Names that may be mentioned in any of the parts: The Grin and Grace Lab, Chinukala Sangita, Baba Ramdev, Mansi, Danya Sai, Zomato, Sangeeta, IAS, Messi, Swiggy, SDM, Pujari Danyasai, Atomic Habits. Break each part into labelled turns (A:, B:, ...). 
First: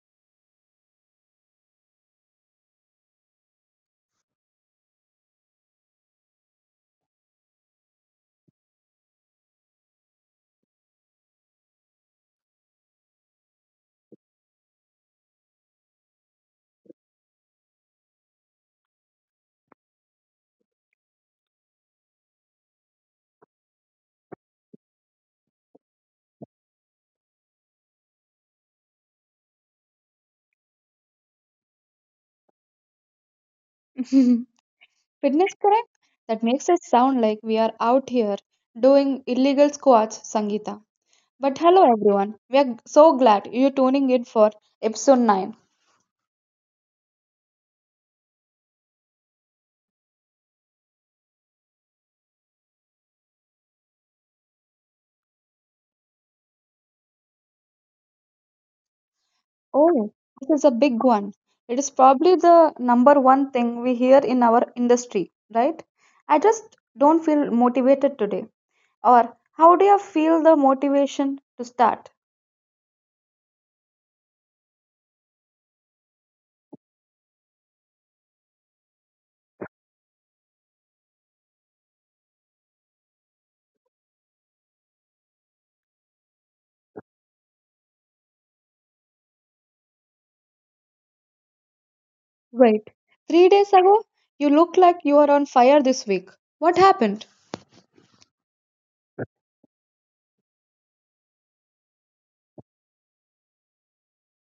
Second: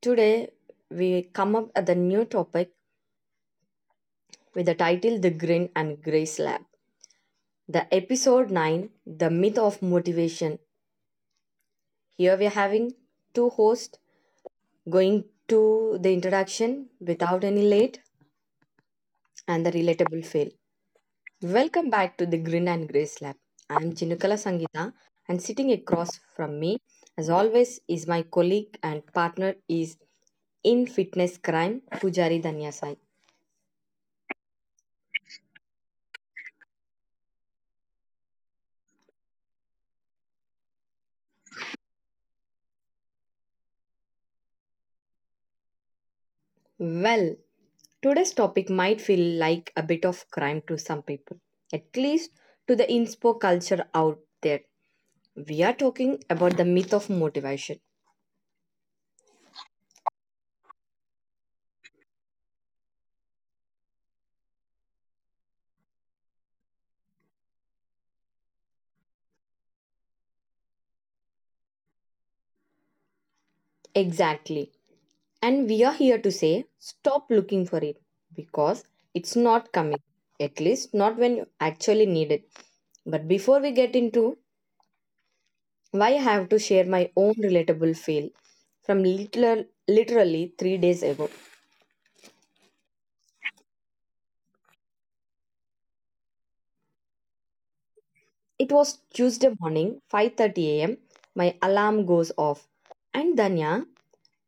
A: Today we come up at the new topic with the title The Grin and Grace Lab. The episode 9, The Myth of Motivation. Here we are having two hosts going to the introduction without any late and the relatable fail. Welcome back to the Grin and Grace Lab. I am Chinukala Sangita, and sitting across from me, as always, is my colleague and partner is in fitness crime, Pujari Danyasai.
B: Fitness correct? That makes us sound like we are out here doing illegal squats, Sangeeta. But hello everyone. We are so glad you're tuning in for episode 9.
A: Well, today's topic might feel like a bit of crime to some people, at least to the inspo culture out there. We are talking about the myth of motivation.
B: Oh, this is a big one. It is probably the number one thing we hear in our industry, right? I just don't feel motivated today. Or how do you feel the motivation to start?
A: Exactly. And we are here to say stop looking for it because it's not coming, at least not when you actually need it. But before we get into why I have to share my own relatable fail from literally 3 days ago.
B: Wait, 3 days ago, you looked like you were on fire this week. What happened?
A: It was Tuesday morning 5:30 a.m. My alarm goes off and, Danya,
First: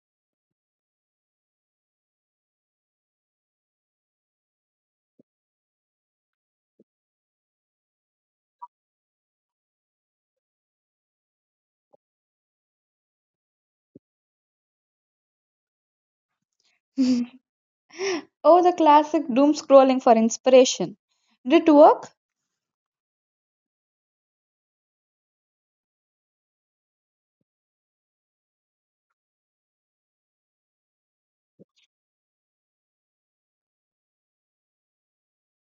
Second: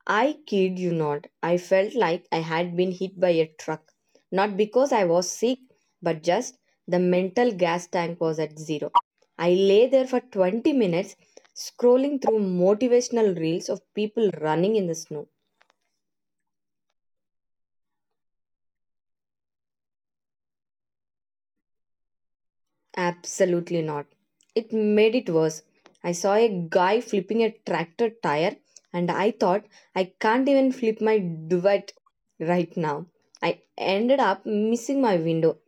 A: I kid you not, I felt like I had been hit by a truck. Not because I was sick, but just the mental gas tank was at zero. I lay there for 20 minutes scrolling through motivational reels of people running in the snow.
B: Oh, the classic doom scrolling for inspiration. Did it work?
A: Absolutely not. It made it worse. I saw a guy flipping a tractor tire and I thought I can't even flip my duvet right now. I ended up missing my window,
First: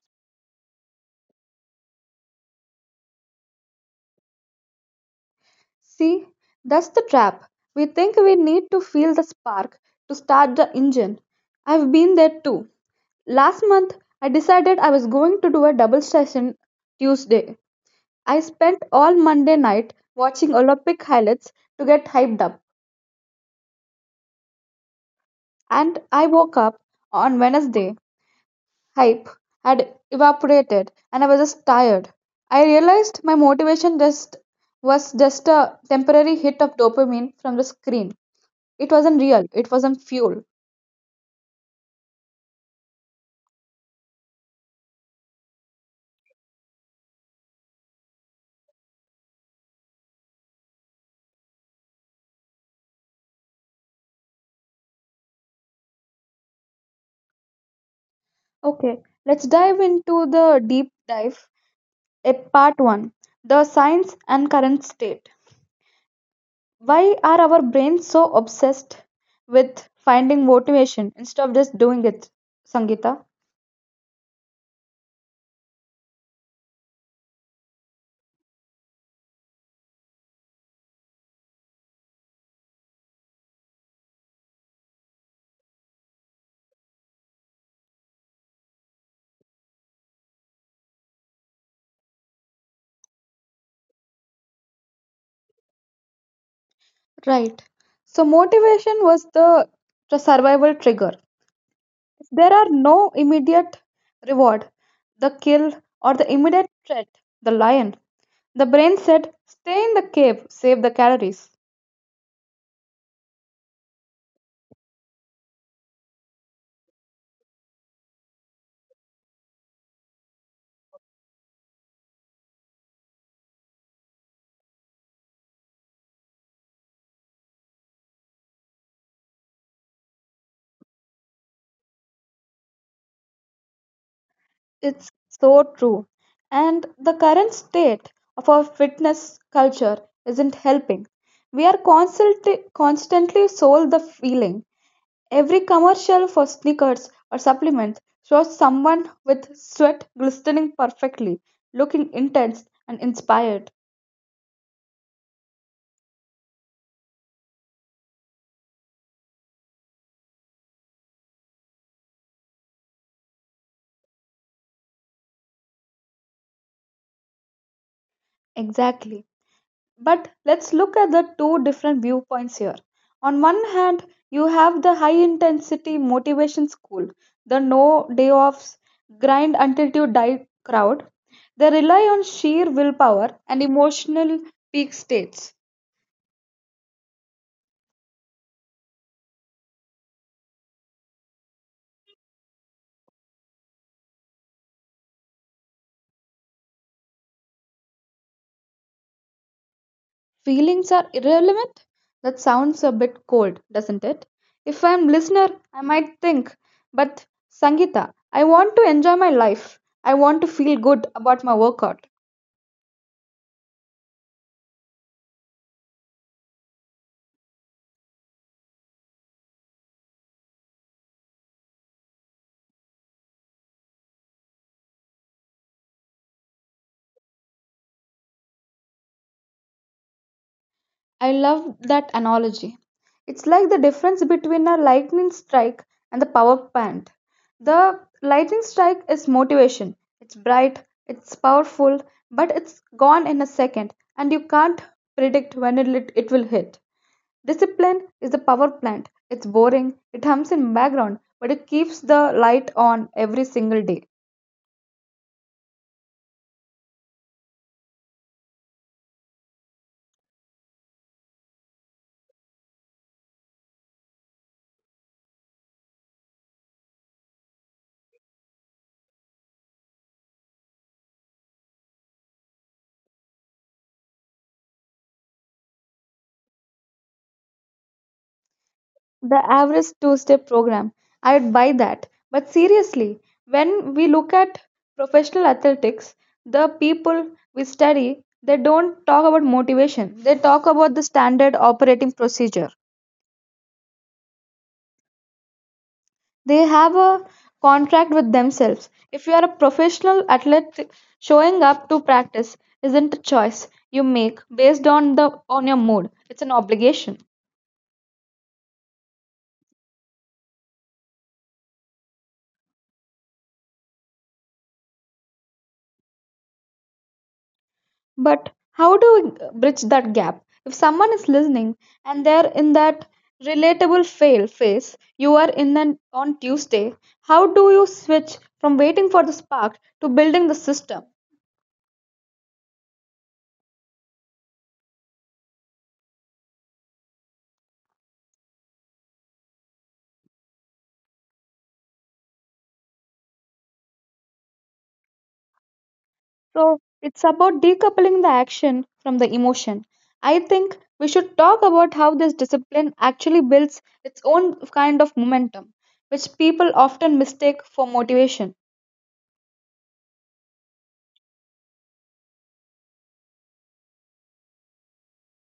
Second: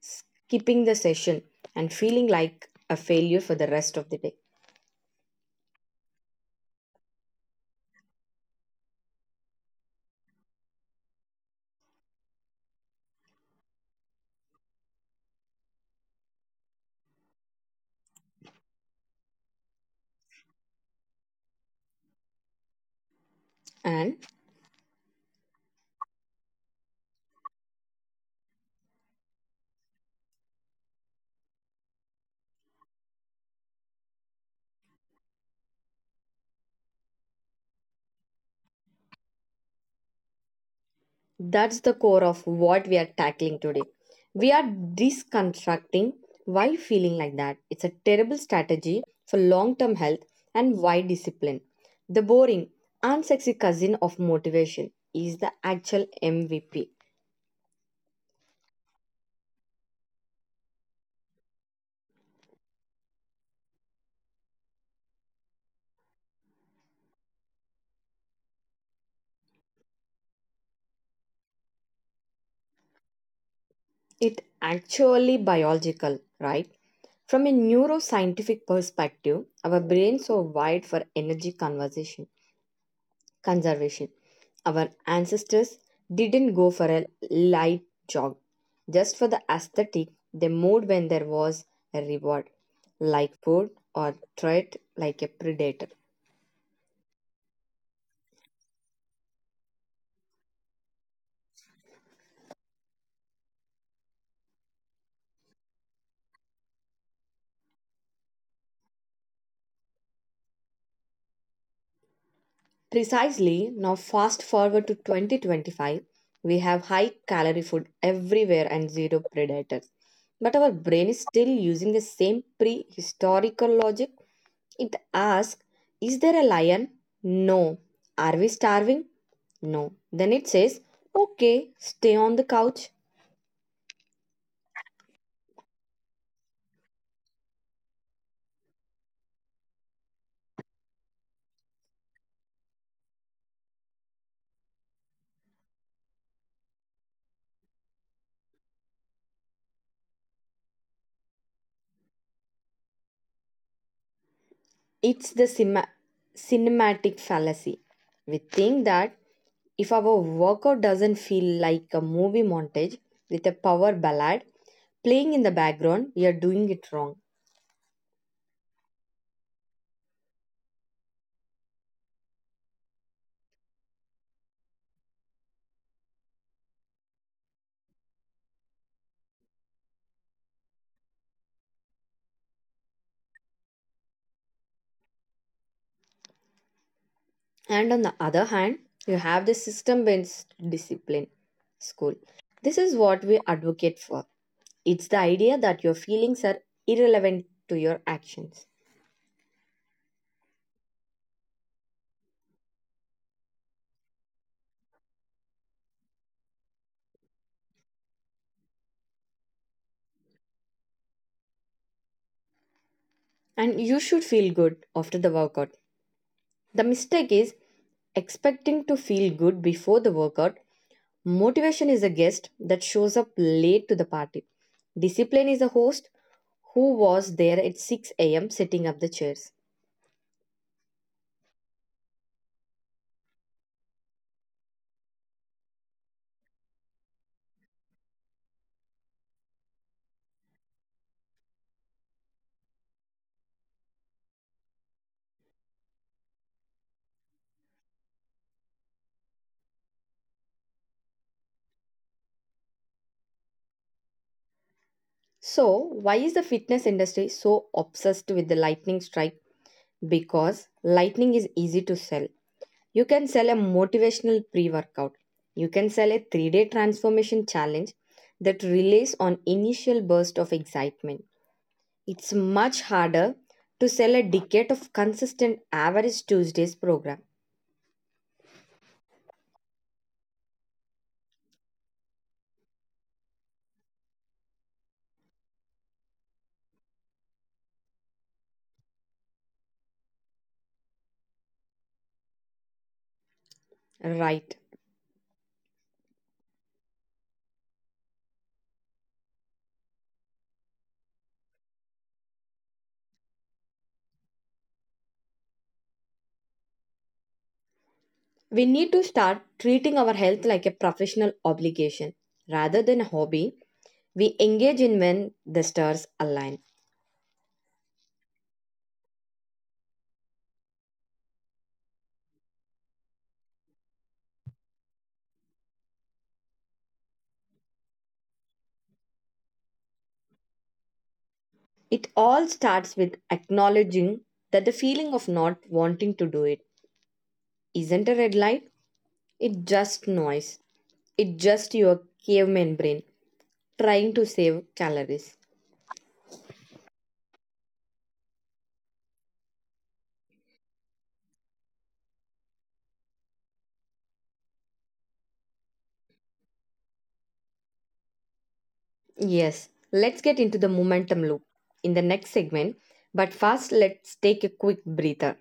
A: skipping the session, and feeling like a failure for the rest of the day.
B: See, that's the trap. We think we need to feel the spark to start the engine. I've been there too. Last month, I decided I was going to do a double session Tuesday. I spent all Monday night watching Olympic highlights to get hyped up,
A: And
B: and I woke up on Wednesday hype had evaporated and I was just tired. I realized my motivation just was just a temporary hit of dopamine from the screen. It wasn't real, it wasn't fuel.
A: that's the core of what we are tackling today. We are deconstructing why feeling like that. It's a terrible strategy for long term health and why discipline. The boring, unsexy cousin of motivation is the actual MVP.
B: Okay, let's dive into the deep dive. A part 1. The science and current state. Why are our brains so obsessed with finding motivation instead of just doing it, Sangita?
A: It actually biological, right? From a neuroscientific perspective, our brains are wired for energy conservation. Our ancestors didn't go for a light jog just for the aesthetic, they moved when there was a reward, like food or threat like a predator.
B: Right. So, motivation was the survival trigger. There are no immediate reward, the kill, or the immediate threat, the lion. The brain said, stay in the cave, save the calories.
A: Precisely, now fast forward to 2025, we have high calorie food everywhere and zero predators. But our brain is still using the same prehistorical logic. It asks, is there a lion? No. Are we starving? No. Then it says, okay, stay on the couch.
B: It's so true. And the current state of our fitness culture isn't helping. We are constantly sold the feeling. Every commercial for sneakers or supplement shows someone with sweat glistening perfectly, looking intense and inspired.
A: It's the cinematic fallacy. We think that if our workout doesn't feel like a movie montage with a power ballad playing in the background, we are doing it wrong.
B: Exactly. But let's look at the two different viewpoints here. On one hand, you have the high intensity motivation school, the no day offs, grind until you die crowd. They rely on sheer willpower and emotional peak states.
A: And on the other hand, you have the system based discipline school. This is what we advocate for. It's the idea that your feelings are irrelevant to your actions.
B: Feelings are irrelevant? That sounds a bit cold, doesn't it? If I'm listener, I might think, but Sangita, I want to enjoy my life. I want to feel good about my workout.
A: And you should feel good after the workout. The mistake is expecting to feel good before the workout. Motivation is a guest that shows up late to the party. Discipline is a host who was there at 6 a.m. setting up the chairs.
B: I love that analogy. It's like the difference between a lightning strike and the power plant. The lightning strike is motivation. It's bright, it's powerful, but it's gone in a second and you can't predict when it will hit. Discipline is the power plant. It's boring, it hums in background, but it keeps the light on every single day.
A: So, why is the fitness industry so obsessed with the lightning strike? Because lightning is easy to sell. You can sell a motivational pre workout. You can sell a 3 day transformation challenge that relies on initial burst of excitement. It's much harder to sell a decade of consistent average Tuesdays program.
B: The average two step program. I'd buy that. But seriously, when we look at professional athletics, the people we study, they don't talk about motivation. They talk about the standard operating procedure.
A: Right.
B: They have a contract with themselves. If you are a professional athlete, showing up to practice isn't a choice you make based on the on your mood. It's an obligation.
A: We need to start treating our health like a professional obligation rather than a hobby we engage in when the stars align.
B: But how do we bridge that gap? If someone is listening and they're in that relatable fail phase you are in on Tuesday, how do you switch from waiting for the spark to building the system?
A: It all starts with acknowledging that the feeling of not wanting to do it isn't a red light. It's just noise. It's just your caveman brain trying to save calories.
B: So it's about decoupling the action from the emotion. I think we should talk about how this discipline actually builds its own kind of momentum, which people often mistake for motivation.
A: Yes, let's get into the momentum loop in the next segment, but first let's take a quick breather.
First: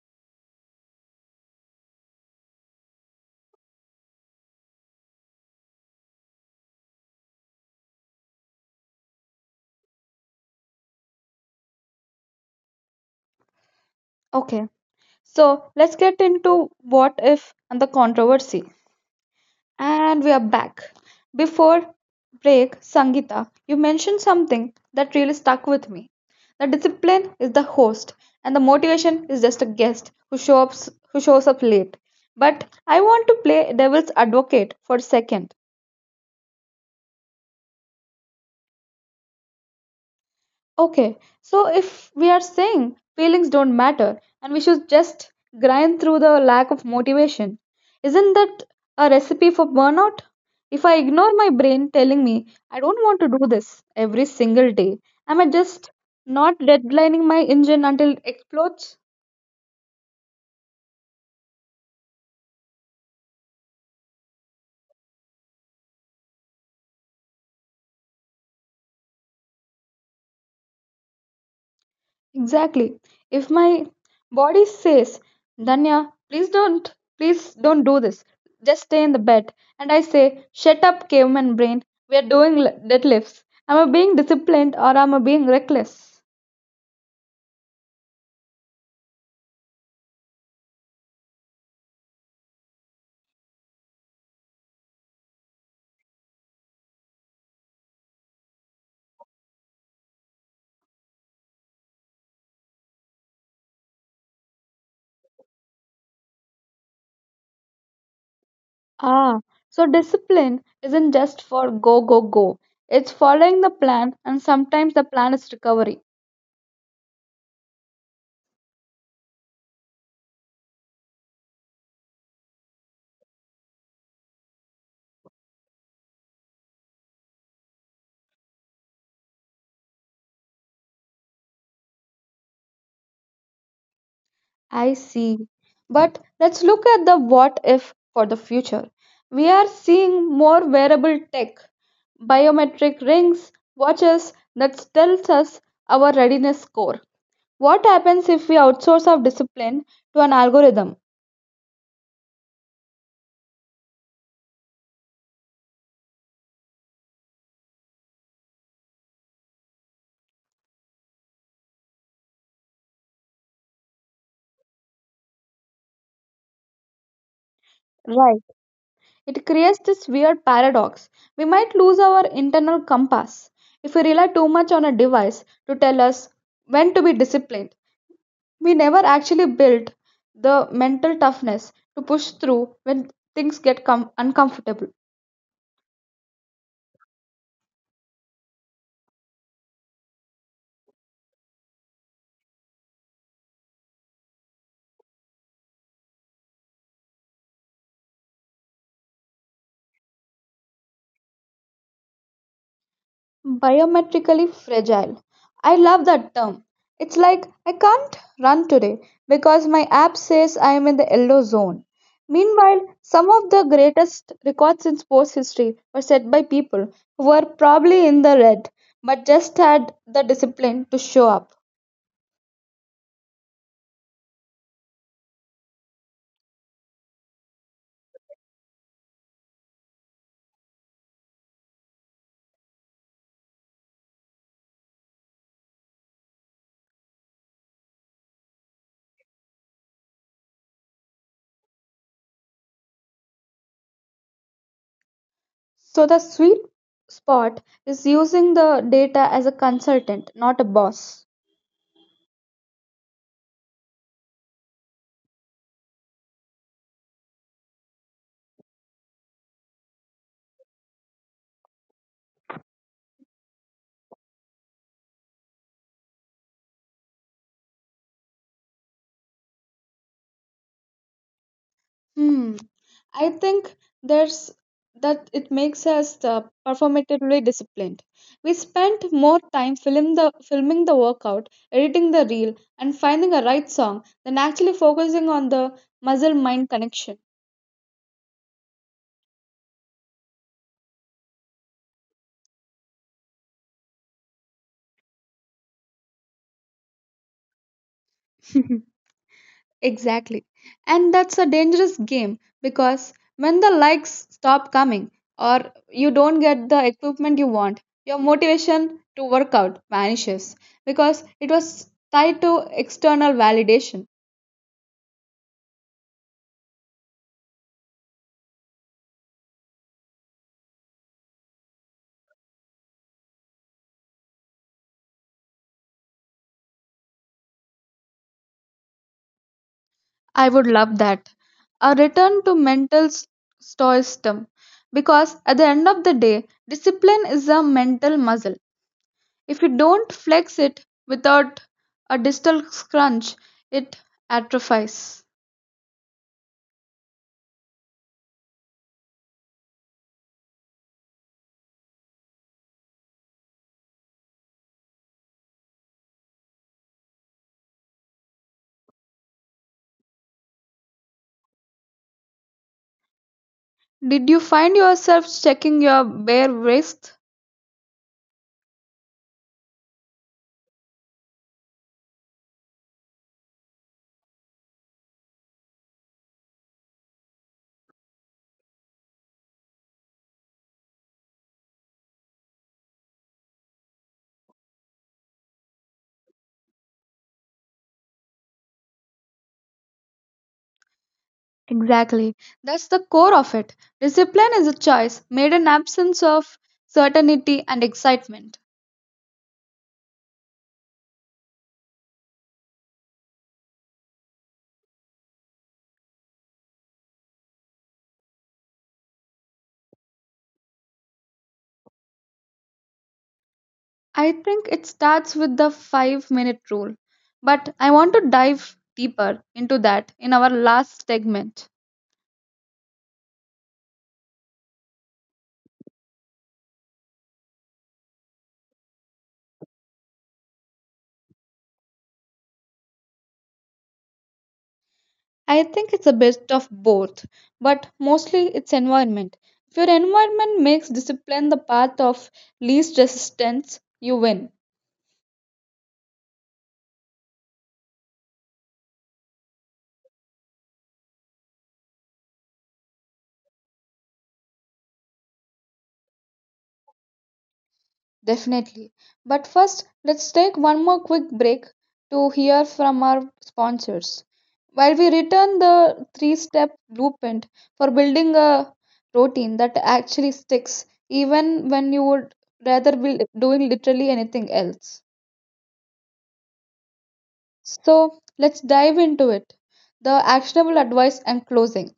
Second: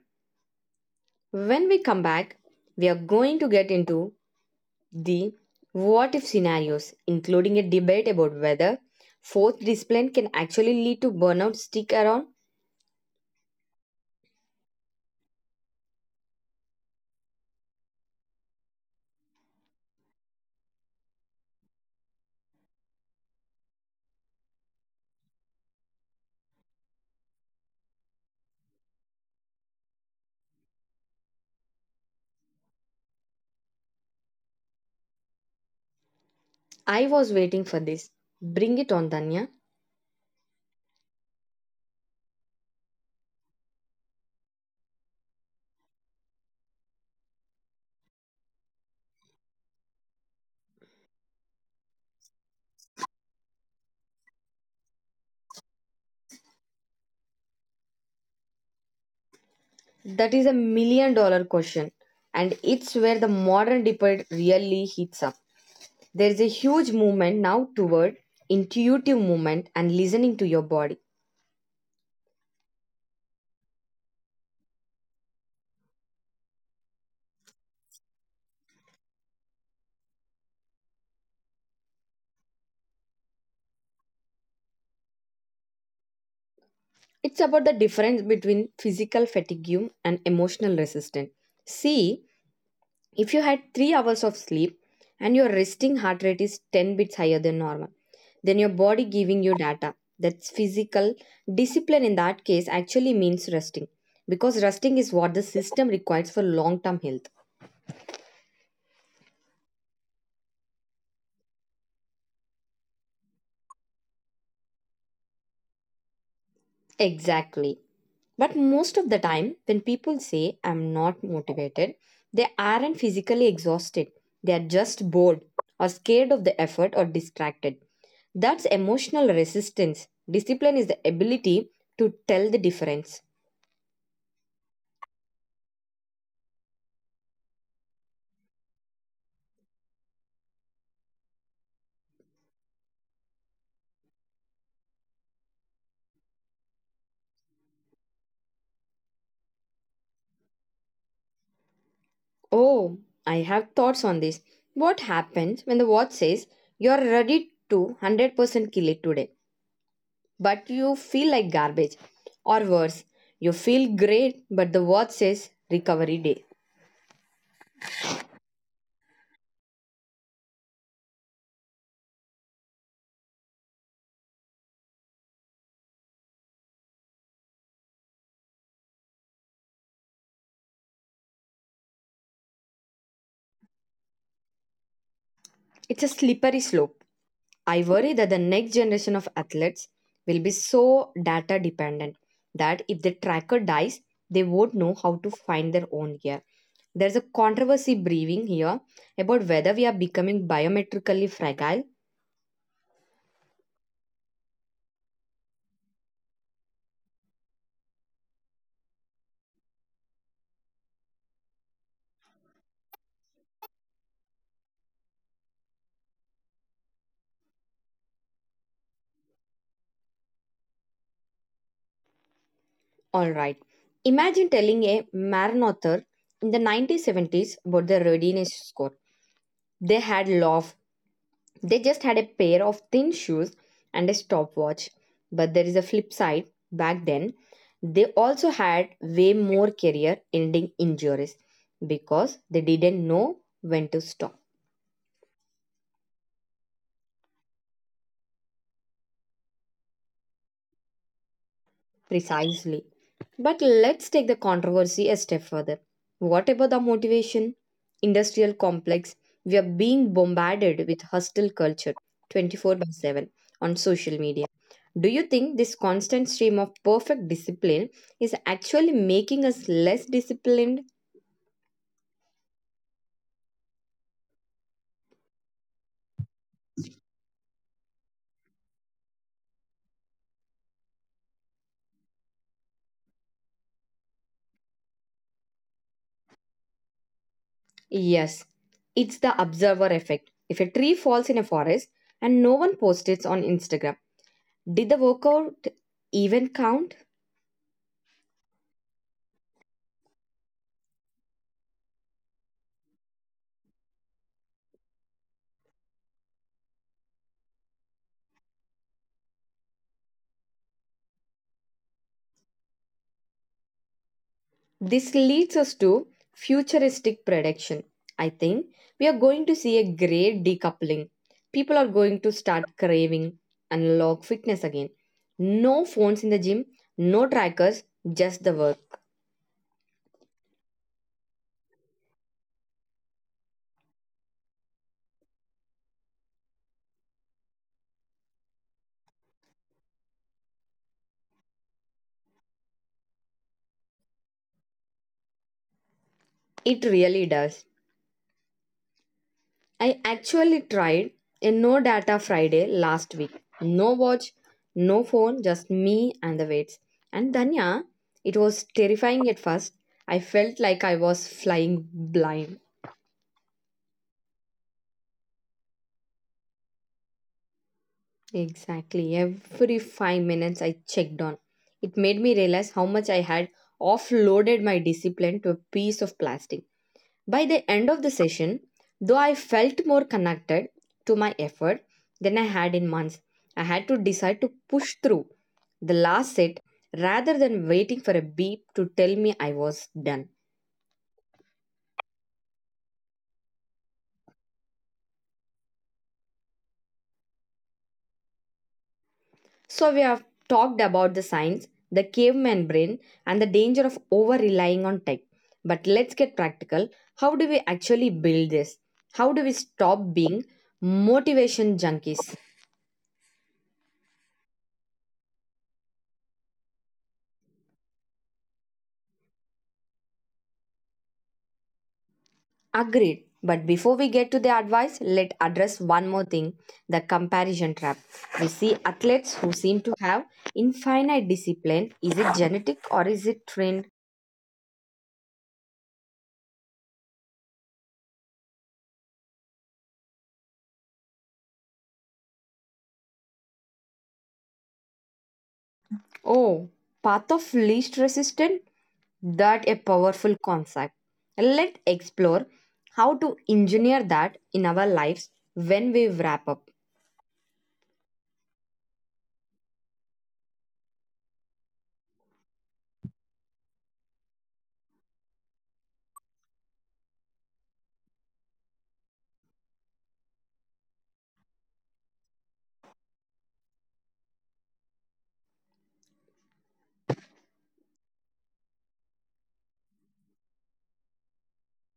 A: When we come back, we are going to get into the what if scenarios, including a debate about whether forced discipline can actually lead to burnout. Stick around.
B: Okay, so let's get into what if and the controversy. And we are back. Before break, Sangita, you mentioned something that really stuck with me. The discipline is the host, and the motivation is just a guest who shows up late. But I want to play devil's advocate for a second.
A: I was waiting for this. Bring it on, Danya.
B: Okay, so if we are saying feelings don't matter and we should just grind through the lack of motivation, isn't that a recipe for burnout? If I ignore my brain telling me I don't want to do this every single day, am I just not deadlining my engine until it explodes?
A: That is a million dollar question, and it's where the modern debate really heats up. There is a huge movement now toward intuitive movement and listening to your body.
B: Exactly. If my body says, Danya, please don't do this. Just stay in the bed. And I say, shut up, caveman brain. We are doing deadlifts. Am I being disciplined or am I being reckless?
A: It's about the difference between physical fatigue and emotional resistance. See, if you had 3 hours of sleep and your resting heart rate is 10 beats higher than normal, then your body giving you data. That's physical. Discipline in that case actually means resting because resting is what the system requires for long term health.
B: Ah, so discipline isn't just for go, go, go. It's following the plan, and sometimes the plan is recovery.
A: Exactly. But most of the time, when people say I'm not motivated, they aren't physically exhausted. They are just bored or scared of the effort or distracted. That's emotional resistance. Discipline is the ability to tell the difference.
B: I see. But let's look at the what if for the future. We are seeing more wearable tech, biometric rings, watches that tells us our readiness score. What happens if we outsource our discipline to an algorithm?
A: Oh, I have thoughts on this. What happens when the watch says you're ready to 100% kill it today, but you feel like garbage? Or worse, you feel great, but the watch says recovery day.
B: Right. It creates this weird paradox. We might lose our internal compass if we rely too much on a device to tell us when to be disciplined. We never actually built the mental toughness to push through when things get uncomfortable.
A: It's a slippery slope. I worry that the next generation of athletes will be so data dependent that if the tracker dies, they won't know how to find their own gear. There's a controversy brewing here about whether we are becoming biometrically fragile.
B: Biometrically fragile. I love that term. It's like I can't run today because my app says I am in the yellow zone. Meanwhile, some of the greatest records in sports history were set by people who were probably in the red but just had the discipline to show up.
A: All right. Imagine telling a marathon in the 1970s about their readiness score. They had law of. They just had a pair of thin shoes and a stopwatch. But there is a flip side. Back then, they also had way more career ending injuries because they didn't know when to stop.
B: So the sweet spot is using the data as a consultant, not a boss.
A: Precisely. But let's take the controversy a step further. What about the motivation? Industrial complex, we are being bombarded with hostile culture 24 by 7 on social media. Do you think this constant stream of perfect discipline is actually making us less disciplined?
B: Hmm. I think there's that it makes us performatively disciplined. We spent more time filming the workout, editing the reel, and finding a right song than actually focusing on the muscle mind connection.
A: Yes, it's the observer effect. If a tree falls in a forest and no one posts it on Instagram, did the workout even count?
B: Exactly. And that's a dangerous game because when the likes stop coming or you don't get the equipment you want, your motivation to work out vanishes because it was tied to external validation.
A: This leads us to futuristic prediction. I think we are going to see a great decoupling. People are going to start craving analog fitness again. No phones in the gym, no trackers, just the work.
B: I would love that. A return to mental stoicism because at the end of the day, discipline is a mental muscle. If you don't flex it without a distal crunch, it atrophies.
A: It really does. I actually tried a no data Friday last week. No watch, no phone, just me and the weights. And, Danya, it was terrifying at first. I felt like I was flying blind.
B: Did you find yourself checking your bare wrist?
A: Exactly. Every 5 minutes I checked on. It made me realize how much I had offloaded my discipline to a piece of plastic. By the end of the session, though I felt more connected to my effort than I had in months, I had to decide to push through the last set rather than waiting for a beep to tell me I was done.
B: Exactly. That's the core of it. Discipline is a choice made in absence of certainty and excitement.
A: So, we have talked about the science, the caveman brain, and the danger of over relying on tech. But let's get practical. How do we actually build this? How do we stop being motivation junkies?
B: I think it starts with the 5 minute rule. But I want to dive deeper into that in our last segment.
A: Agreed. But before we get to the advice, let address one more thing, the comparison trap. We see athletes who seem to have infinite discipline. Is it genetic or is it trained?
B: I think it's a bit of both, but mostly it's environment. If your environment makes discipline the path of least resistance, you win.
A: Oh, path of least resistance? That a powerful concept. Let's explore how to engineer that in our lives when we wrap up.
B: Definitely. But first, let's take one more quick break to hear from our sponsors. While we return the three step blueprint for building a routine that actually sticks, even when you would rather be doing literally anything else. So, let's dive into it, the actionable advice and closing.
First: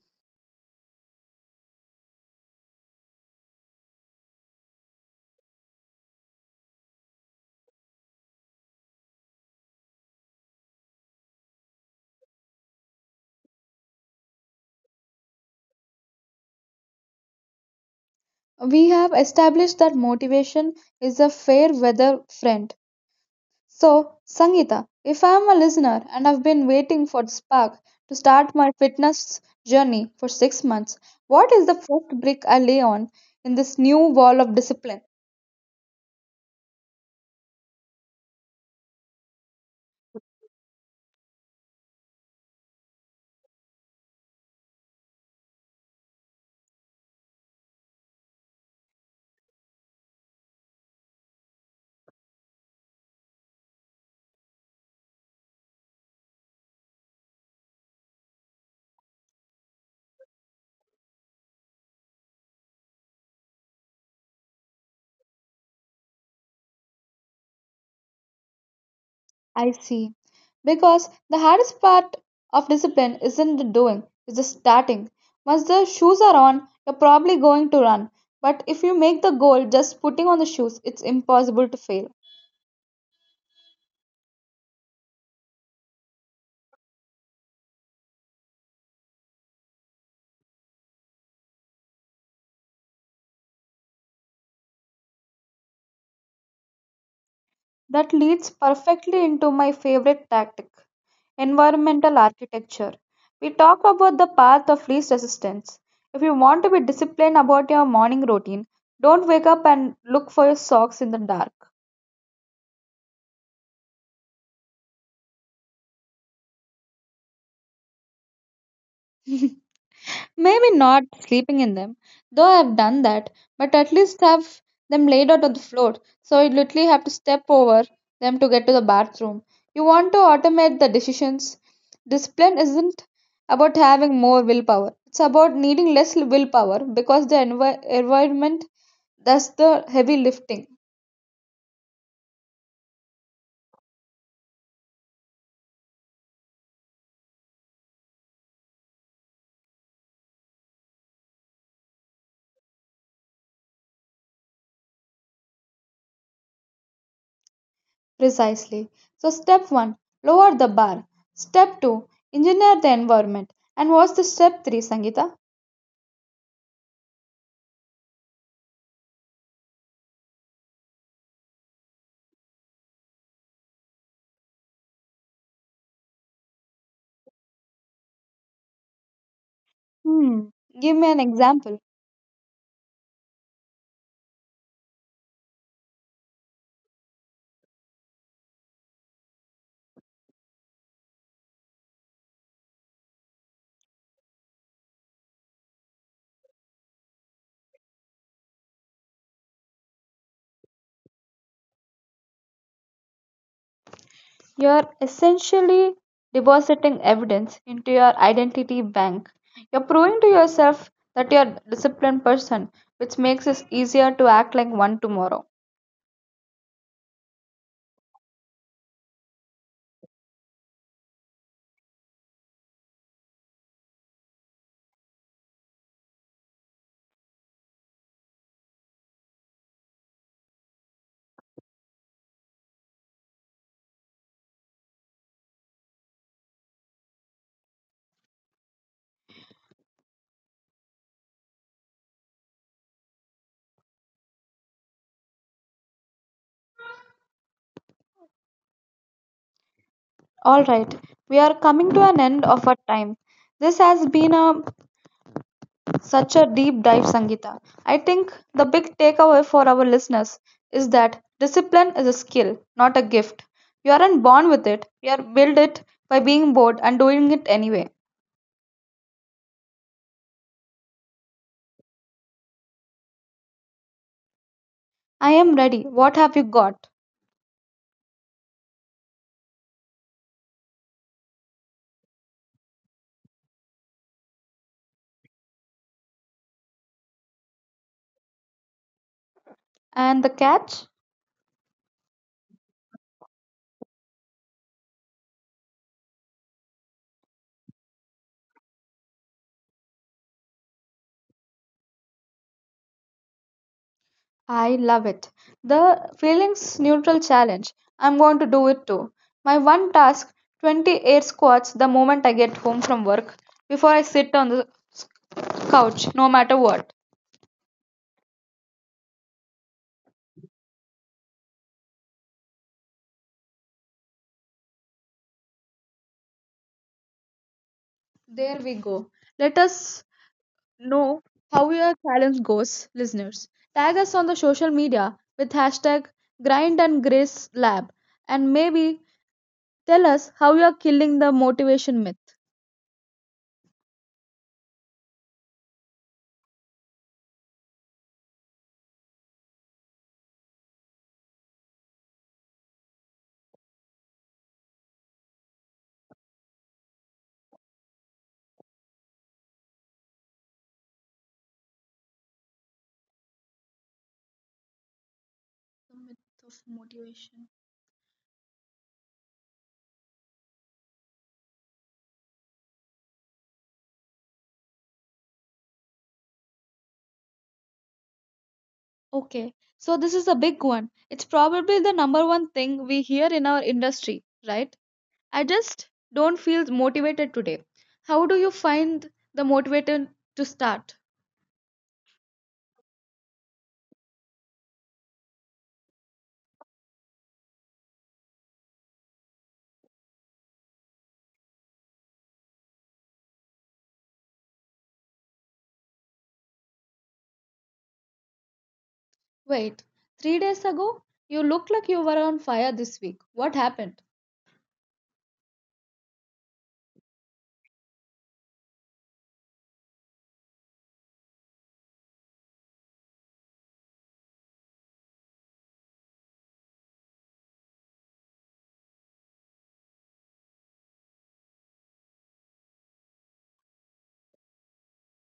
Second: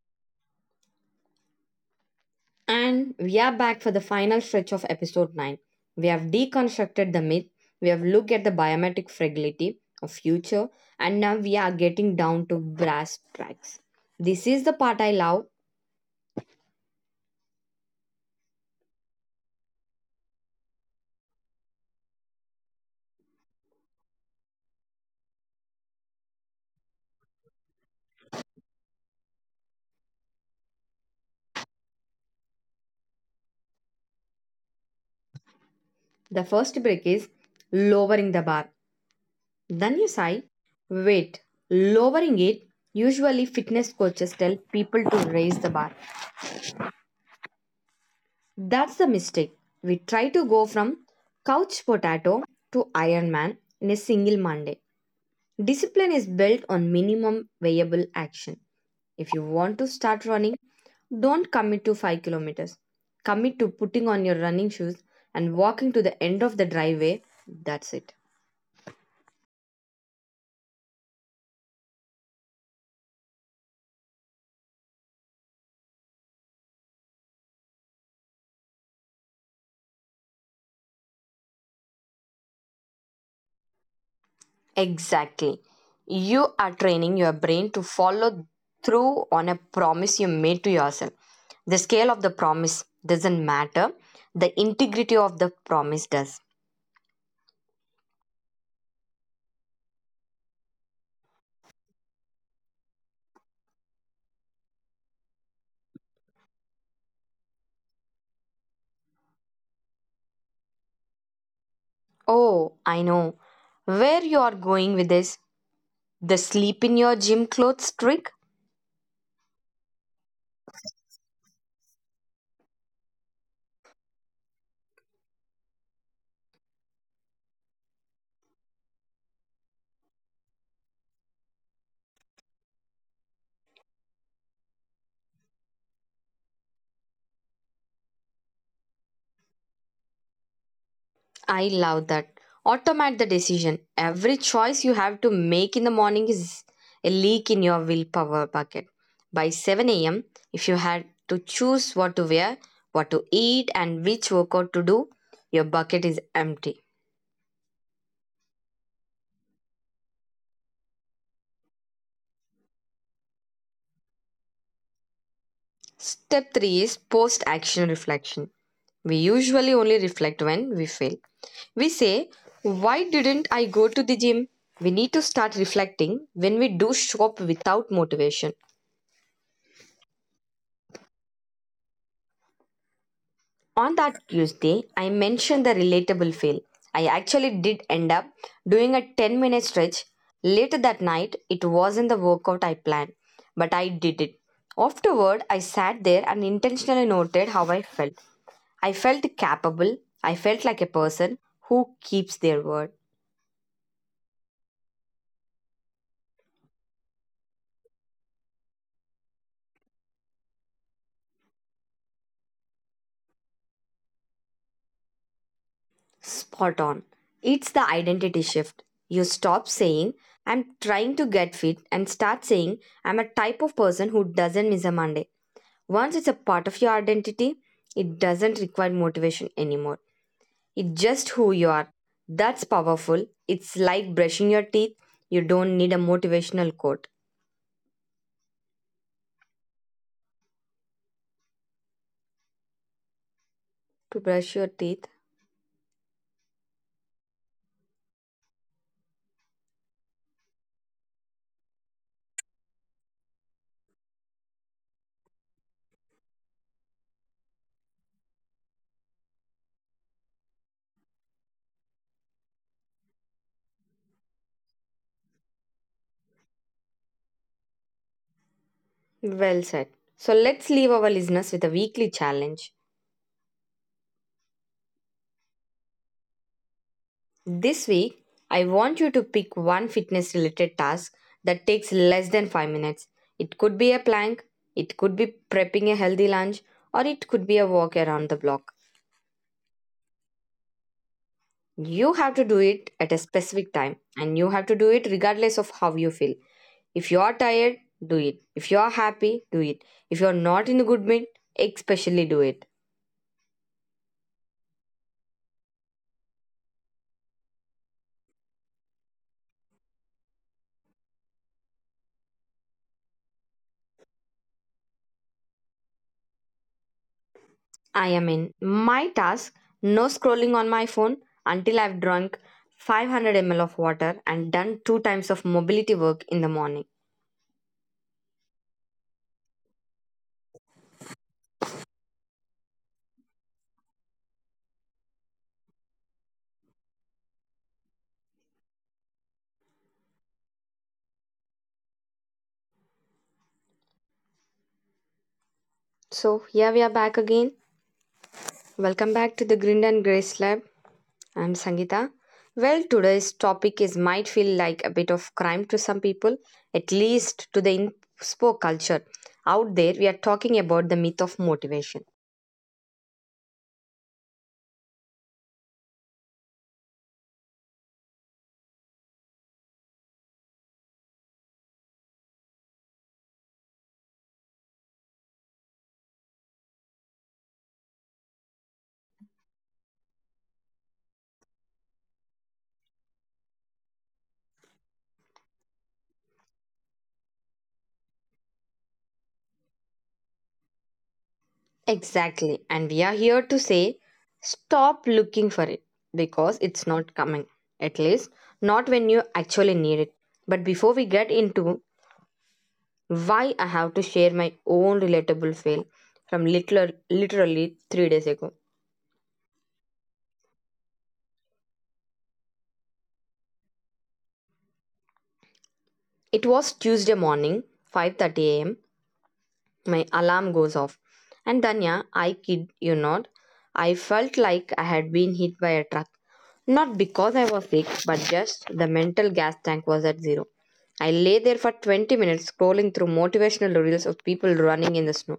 A: And we are back for the final stretch of episode 9. We have deconstructed the myth, we have looked at the biometric fragility of future, and now we are getting down to brass tracks. This is the part I love.
B: We have established that motivation is a fair weather friend. So, Sangeeta, if I'm a listener and I've been waiting for the spark to start my fitness journey for 6 months, what is the first brick I lay on in this new wall of discipline?
A: The first break is lowering the bar. Then you sigh, wait, lowering it. Usually, fitness coaches tell people to raise the bar. That's the mistake. We try to go from couch potato to Ironman in a single Monday. Discipline is built on minimum viable action. If you want to start running, don't commit to 5 kilometers. Commit to putting on your running shoes and walking to the end of the driveway. That's it.
B: I see. Because the hardest part of discipline isn't the doing, it's the starting. Once the shoes are on, you're probably going to run. But if you make the goal just putting on the shoes, it's impossible to fail.
A: Exactly. You are training your brain to follow through on a promise you made to yourself. The scale of the promise doesn't matter, the integrity of the promise does.
B: That leads perfectly into my favorite tactic, environmental architecture. We talk about the path of least resistance. If you want to be disciplined about your morning routine, don't wake up and look for your socks in the dark.
A: Oh, I know where you are going with this. The sleep in your gym clothes trick?
B: Maybe not sleeping in them, though I've done that, but at least have them laid out on the floor, so you literally have to step over them to get to the bathroom. You want to automate the decisions. Discipline isn't about having more willpower, it's about needing less willpower because the environment does the heavy lifting.
A: I love that. Automate the decision. Every choice you have to make in the morning is a leak in your willpower bucket. By 7 a.m., if you had to choose what to wear, what to eat, and which workout to do, your bucket is empty.
B: Precisely. So, step one, lower the bar. Step two, engineer the environment. And what's the step three, Sangita?
A: Step 3 is post action reflection. We usually only reflect when we fail. We say, why didn't I go to the gym? We need to start reflecting when we do shop without motivation.
B: Hmm, give me an example.
A: On that Tuesday, I mentioned the relatable fail. I actually did end up doing a 10-minute stretch. Later that night, it wasn't the workout I planned, but I did it. Afterward, I sat there and intentionally noted how I felt. I felt capable. I felt like a person who keeps their word.
B: You are essentially depositing evidence into your identity bank. You're proving to yourself that you're a disciplined person, which makes it easier to act like one tomorrow.
A: Spot on. It's the identity shift. You stop saying, I'm trying to get fit, and start saying, I'm a type of person who doesn't miss a Monday. Once it's a part of your identity, it doesn't require motivation anymore. It's just who you are. That's powerful. It's like brushing your teeth. You don't need a motivational quote to brush your teeth.
B: Alright, we are coming to an end of our time. This has been a such a deep dive, Sangita. I think the big takeaway for our listeners is that discipline is a skill, not a gift. You aren't born with it, you are built it by being bored and doing it anyway.
A: Well said. So let's leave our listeners with a weekly challenge.
B: I am ready. What have you got?
A: This week, I want you to pick one fitness related task that takes less than 5 minutes. It could be a plank, it could be prepping a healthy lunch, or it could be a walk around the block.
B: And the catch?
A: You have to do it at a specific time and you have to do it regardless of how you feel. If you are tired, do it. If you are happy, do it. If you are not in a good mood, especially do it.
B: I love it. The feelings neutral challenge. I'm going to do it too. My one task, 28 squats the moment I get home from work before I sit on the couch, no matter what.
A: I am in my task, no scrolling on my phone until I've drunk 500 ml of water and done two times of mobility work in the morning.
B: There we go. Let us know how your challenge goes, listeners. Tag us on the social media with hashtag grind and grace lab and maybe tell us how you are killing the motivation myth.
A: So, here we are back again. Welcome back to the Grind and Grace Lab. I'm Sangeeta. Well, today's topic is might feel like a bit of crime to some people, at least to the inspo culture. Out there, we are talking about the myth of motivation.
B: The myth of motivation. Okay, so this is a big one. It's probably the number one thing we hear in our industry, right? I just don't feel motivated today. How do you find the motivation to start?
A: Exactly, and we are here to say stop looking for it because it's not coming, at least not when you actually need it. But before we get into why, I have to share my own relatable fail from literally 3 days ago.
B: Wait, 3 days ago, you looked like you were on fire this week. What happened?
A: It was Tuesday morning, 5:30 a.m. My alarm goes off. And Danya, I kid you not, I felt like I had been hit by a truck. Not because I was sick, but just the mental gas tank was at zero. I lay there for 20 minutes scrolling through motivational reels of people running in the snow.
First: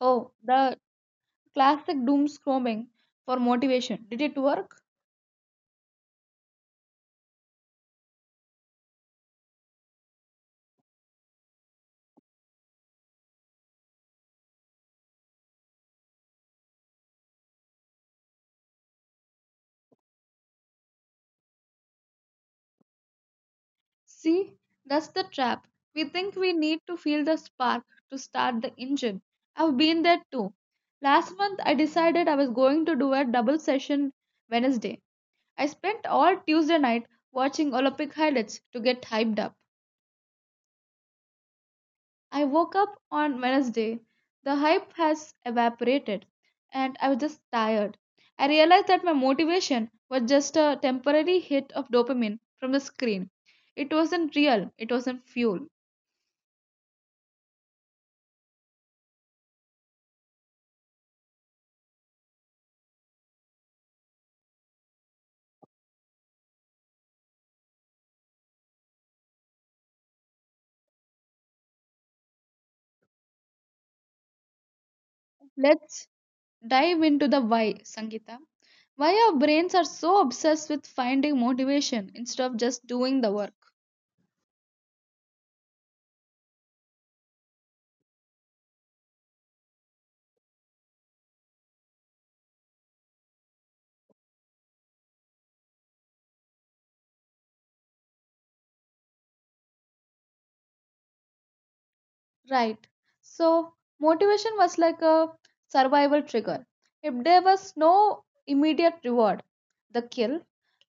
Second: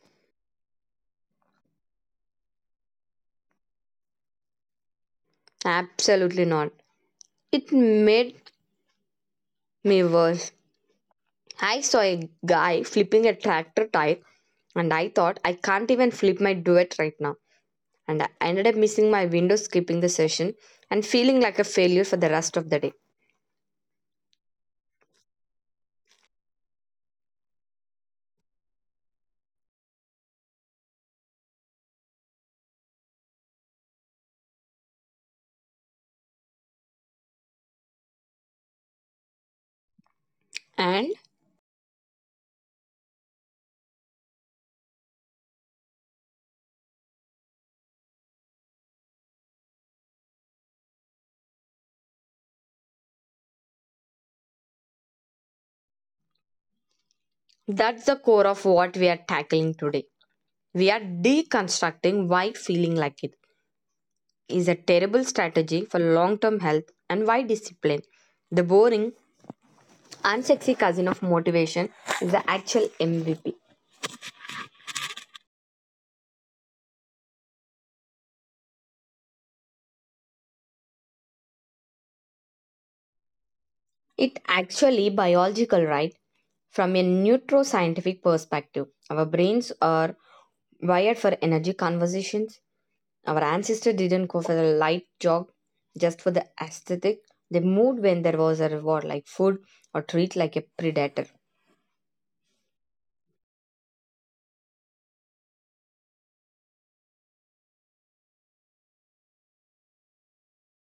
B: Oh, the classic doom scrolling for motivation. Did it work?
A: Absolutely not. It made me worse. I saw a guy flipping a tractor tire and I thought, I can't even flip my duet right now. And I ended up missing my window, skipping the session, and feeling like a failure for the rest of the day.
B: See, that's the trap. We think we need to feel the spark to start the engine. I've been there too. Last month, I decided I was going to do a double session Wednesday. I spent all Tuesday night watching Olympic highlights to get hyped up.
A: And
B: I woke up on Wednesday. The hype has evaporated, and I was just tired. I realized that my motivation was just a temporary hit of dopamine from the screen. It wasn't real, it wasn't fuel.
A: that's the core of what we are tackling today. We are deconstructing why feeling like it is a terrible strategy for long term health, and why discipline, the boring, unsexy cousin of motivation, is the actual MVP.
B: Let's dive into the why, Sangeeta. Why our brains are so obsessed with finding motivation instead of just doing the work.
A: It actually biological, right? From a neuroscientific perspective, our brains are wired for energy conservation. Our ancestors didn't go for the light jog just for the aesthetic. They moved when there was a reward, like food, or treat like a predator.
B: Right. So, motivation was like a survival trigger. If there was no immediate reward, the kill,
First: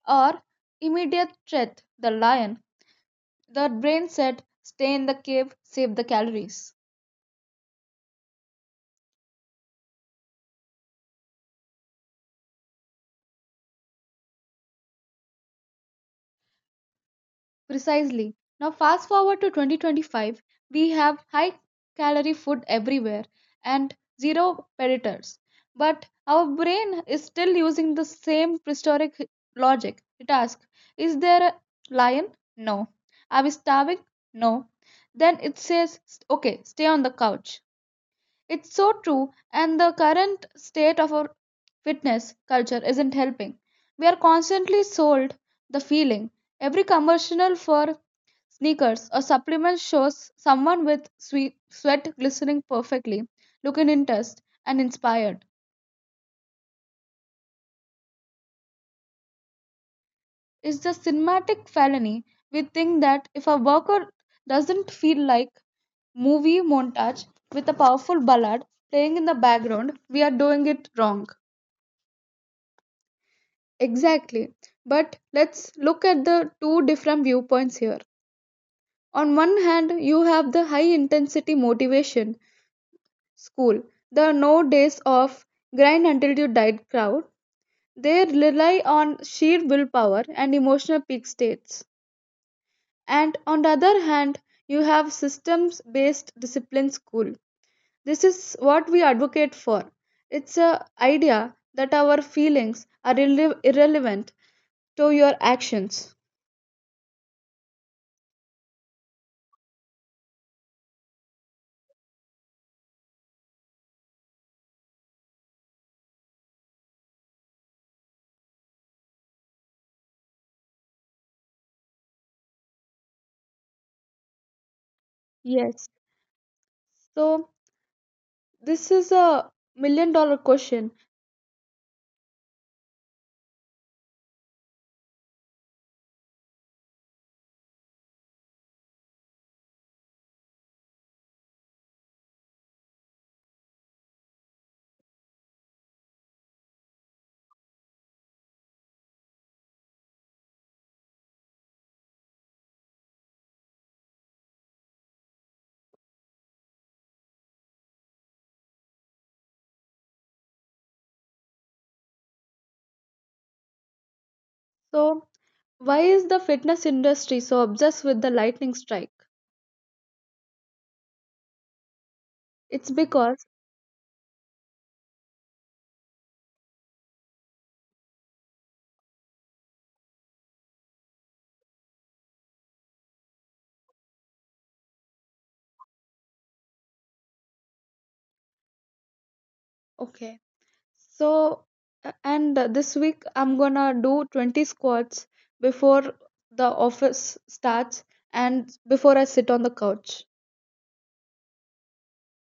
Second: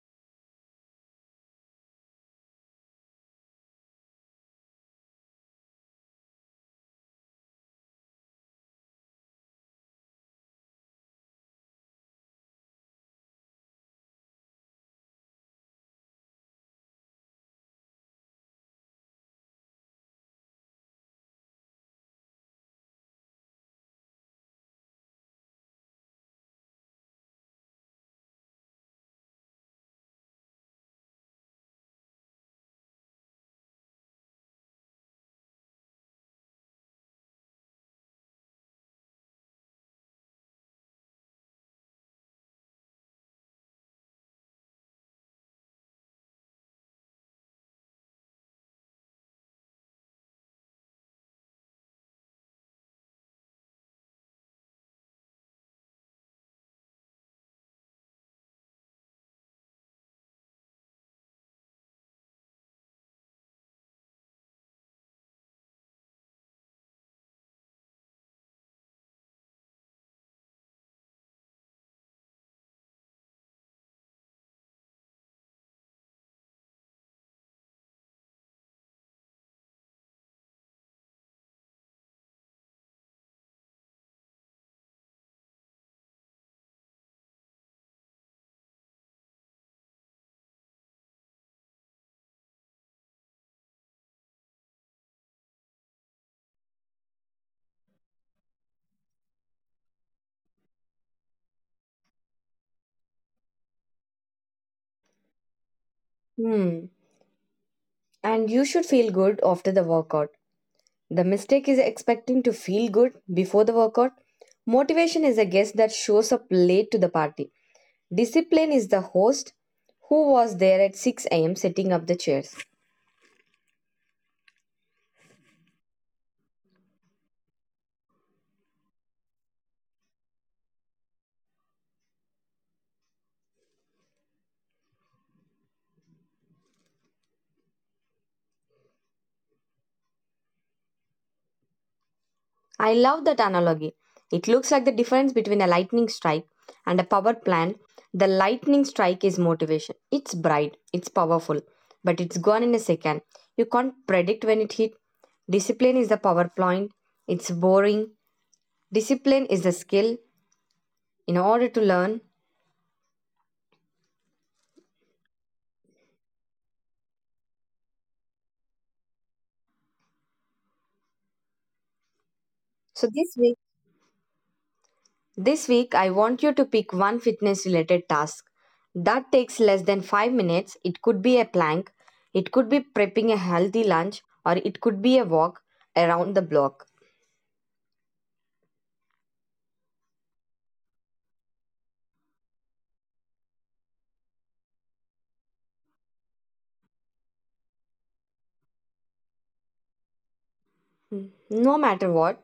B: or immediate threat, the lion, the brain said, stay in the cave, save the calories. Precisely. Now, fast forward to 2025, we have high calorie food everywhere and zero predators. But our brain is still using the same prehistoric logic. It asks, is there a lion? No. Are we starving? No. Then it says, okay, stay on the couch. It's so true, and the current state of our fitness culture isn't helping. We are constantly sold the feeling. Every commercial for sneakers, a supplement shows someone with sweet sweat glistening perfectly, looking interested and inspired. It's the cinematic felony. We think that if a worker doesn't feel like movie montage with a powerful ballad playing in the background, we are doing it wrong. Exactly. But let's look at the two different viewpoints here. On one hand, you have the high intensity motivation school, the no days of grind until you die crowd. They rely on sheer willpower and emotional peak states. And on the other hand, you have systems based discipline school. This is what we advocate for. It's a idea that our feelings are irrelevant to your actions.
A: Hmm. And you should feel good after the workout. The mistake is expecting to feel good before the workout. Motivation is a guest that shows up late to the party. Discipline is the host who was there at 6 a.m. setting up the chairs.
B: Yes. So this is a million dollar question.
A: I love that analogy. It looks like the difference between a lightning strike and a power plant. The lightning strike is motivation. It's bright, it's powerful, but it's gone in a second. You can't predict when it hit. Discipline is the PowerPoint. It's boring. Discipline is the skill in order to learn.
B: So why is the fitness industry so obsessed with the lightning strike? It's
A: So this
B: because
A: week this week, I want you to pick one fitness related task that takes less than 5 minutes. It could be a plank, it could be prepping a healthy lunch, or it could be a walk around the block.
B: okay. So a- and this week I'm gonna do 20 squats before the office starts and before I sit on the couch.
A: No matter what,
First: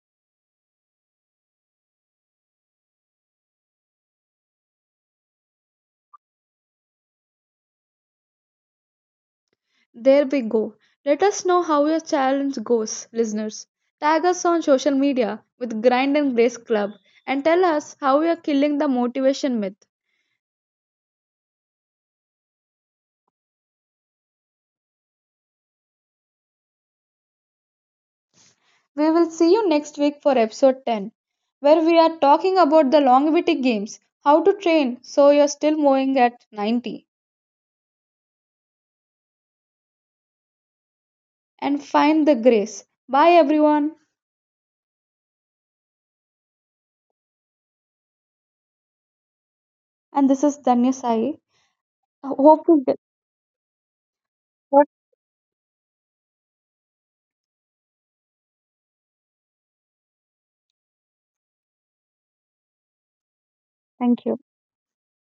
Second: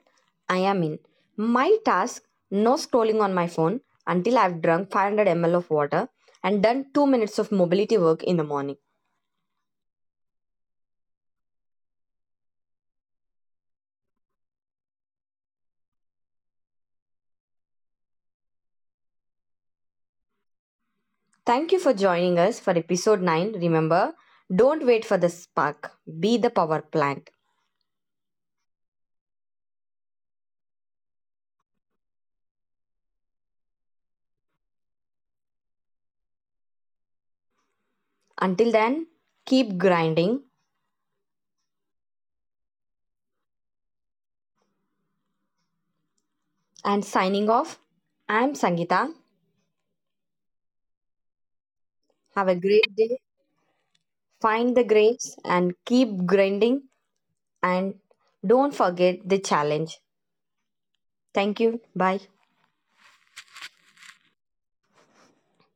A: I am in. My task, no scrolling on my phone until I've drunk 500 ml of water and done 2 minutes of mobility work in the morning.
B: There we go. Let us know how your challenge goes, listeners. Tag us on social media with Grind and Grace Club and tell us how we are killing the motivation myth.
A: Thank you for joining us for episode 9. Remember, don't wait for the spark, be the power plant.
B: We will see you next week for episode 10, where we are talking about the longevity games, how to train so you're still moving at 90.
A: Until then, keep grinding
B: And find the grace. Bye, everyone.
A: and signing off. I'm Sangita.
B: And this is Danya Sai.
A: Have a
B: Hope you
A: great
B: get.
A: day. Find the
B: What.
A: grace and keep grinding, and don't forget the challenge. Thank you. Bye.
B: Thank you.